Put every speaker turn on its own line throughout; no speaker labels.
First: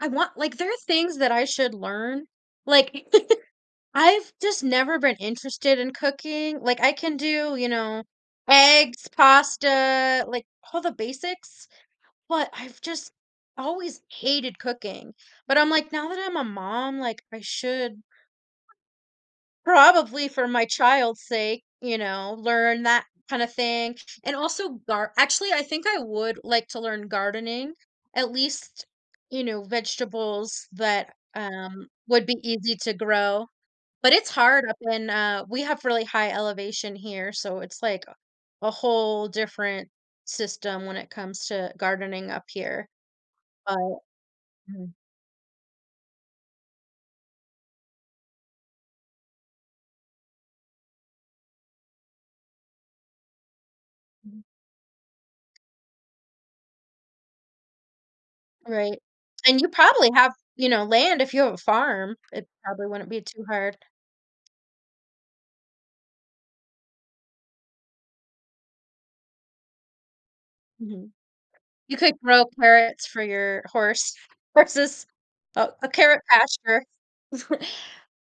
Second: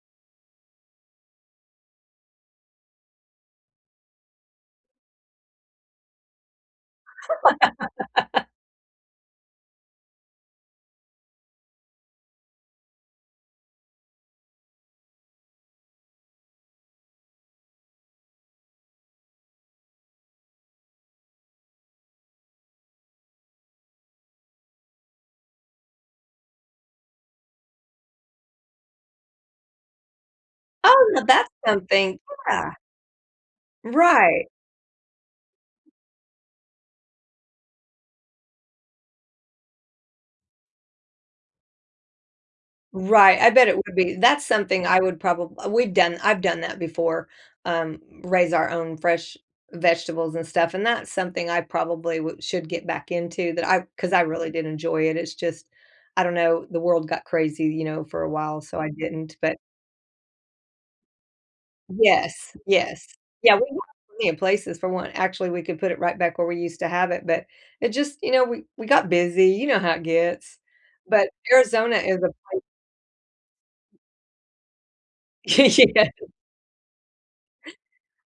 I want, like there are things that I should learn, like, I've, just, never been interested in cooking, like, I can do, you know, eggs, pasta, like, all the basics, but I've just always hated cooking, but I'm like, "Now that I'm a mom, like, I should, probably for my child's sake, you know, learn that kind of thing," and also, gar actually, I think I would like to learn gardening, at least, you know, vegetables that,
Oh, now, that's
um,
something.
would be easy
Yeah.
to grow, but it's
Right.
hard up in, uh we have really high elevation here, so, it's like a a whole different system when it comes to gardening up here,
Right, I bet
but
it would be. That's
hmm.
something I would probab we've done I've done that before, um, raise our own fresh vegetables and stuff, and that's something I probably wou should get back into that I 'cause I really did enjoy it. It's just, I don't know, the world got crazy, you know, for a while, so I
Right,
didn't, but
and you probably have, you know, land, if you have a farm. It
Yes,
probably
yes.
wouldn't be too
Yeah, we
hard.
want plenty of places for one actually, we could put it right back where we used to have it, but, it just, you know we we got busy, you know how it gets,
Mhm.
but
You
Arizona
could
is a
grow
pla
carrots for your horse horses. Oh, a
Yeah.
carrot pasture.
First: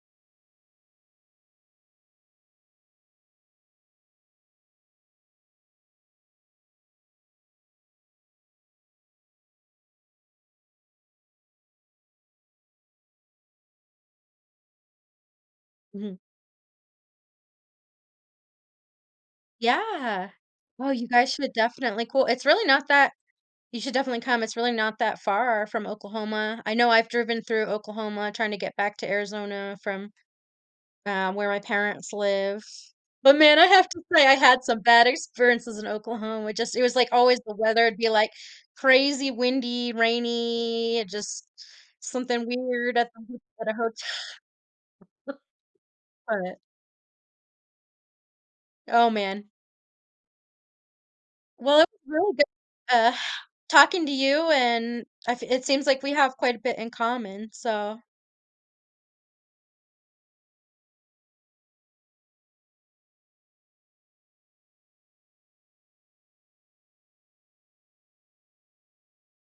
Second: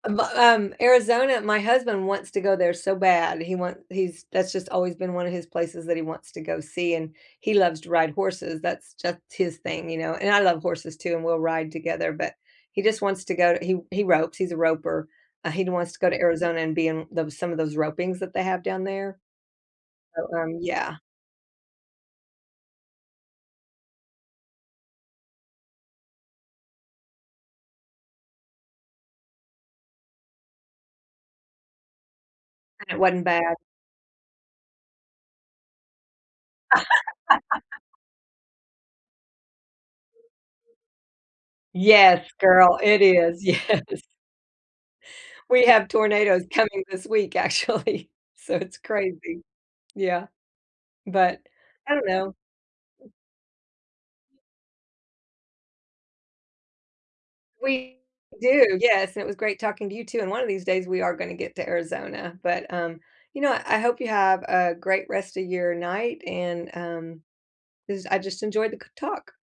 A but um, Arizona my husband wants to go there so bad. He want he's that's just always been one of his places that he wants to go see, and he loves to ride horses, that's just his thing, you know, and I love horses too, and we'll ride together, but he just wants to go he he ropes, he's a roper. Uh, he wants to go
Mhm.
to Arizona and be in tho some of those ropings that they have, down there.
Yeah.
So, um,
Well,
yeah.
you guys should definitely cool it's really not that you should definitely come, it's really not that far from Oklahoma. I know I've driven through Oklahoma trying to get back to Arizona from, um, where my parents live,
And it wasn't
but
bad.
man, I have to say I had some bad experiences in Oklahoma. It just it was, like, always the weather would be like crazy windy, rainy, just
Yes,
something
girl,
weird
it
at the ho
is,
at a
yes.
hote
We have tornadoes
but
coming this week, actually, so it's
Oh,
crazy.
man.
Yeah, but,
Well, it
I
was
don't know.
really good, uh, talking to you and I f it seems like we have quite a bit in common, so
We do, yes and it was great talking to you, too, and one of these days, we are gonna get to Arizona but, um, you know? I hope you have a great rest of your night, and, um 'cause I just enjoyed the c talk.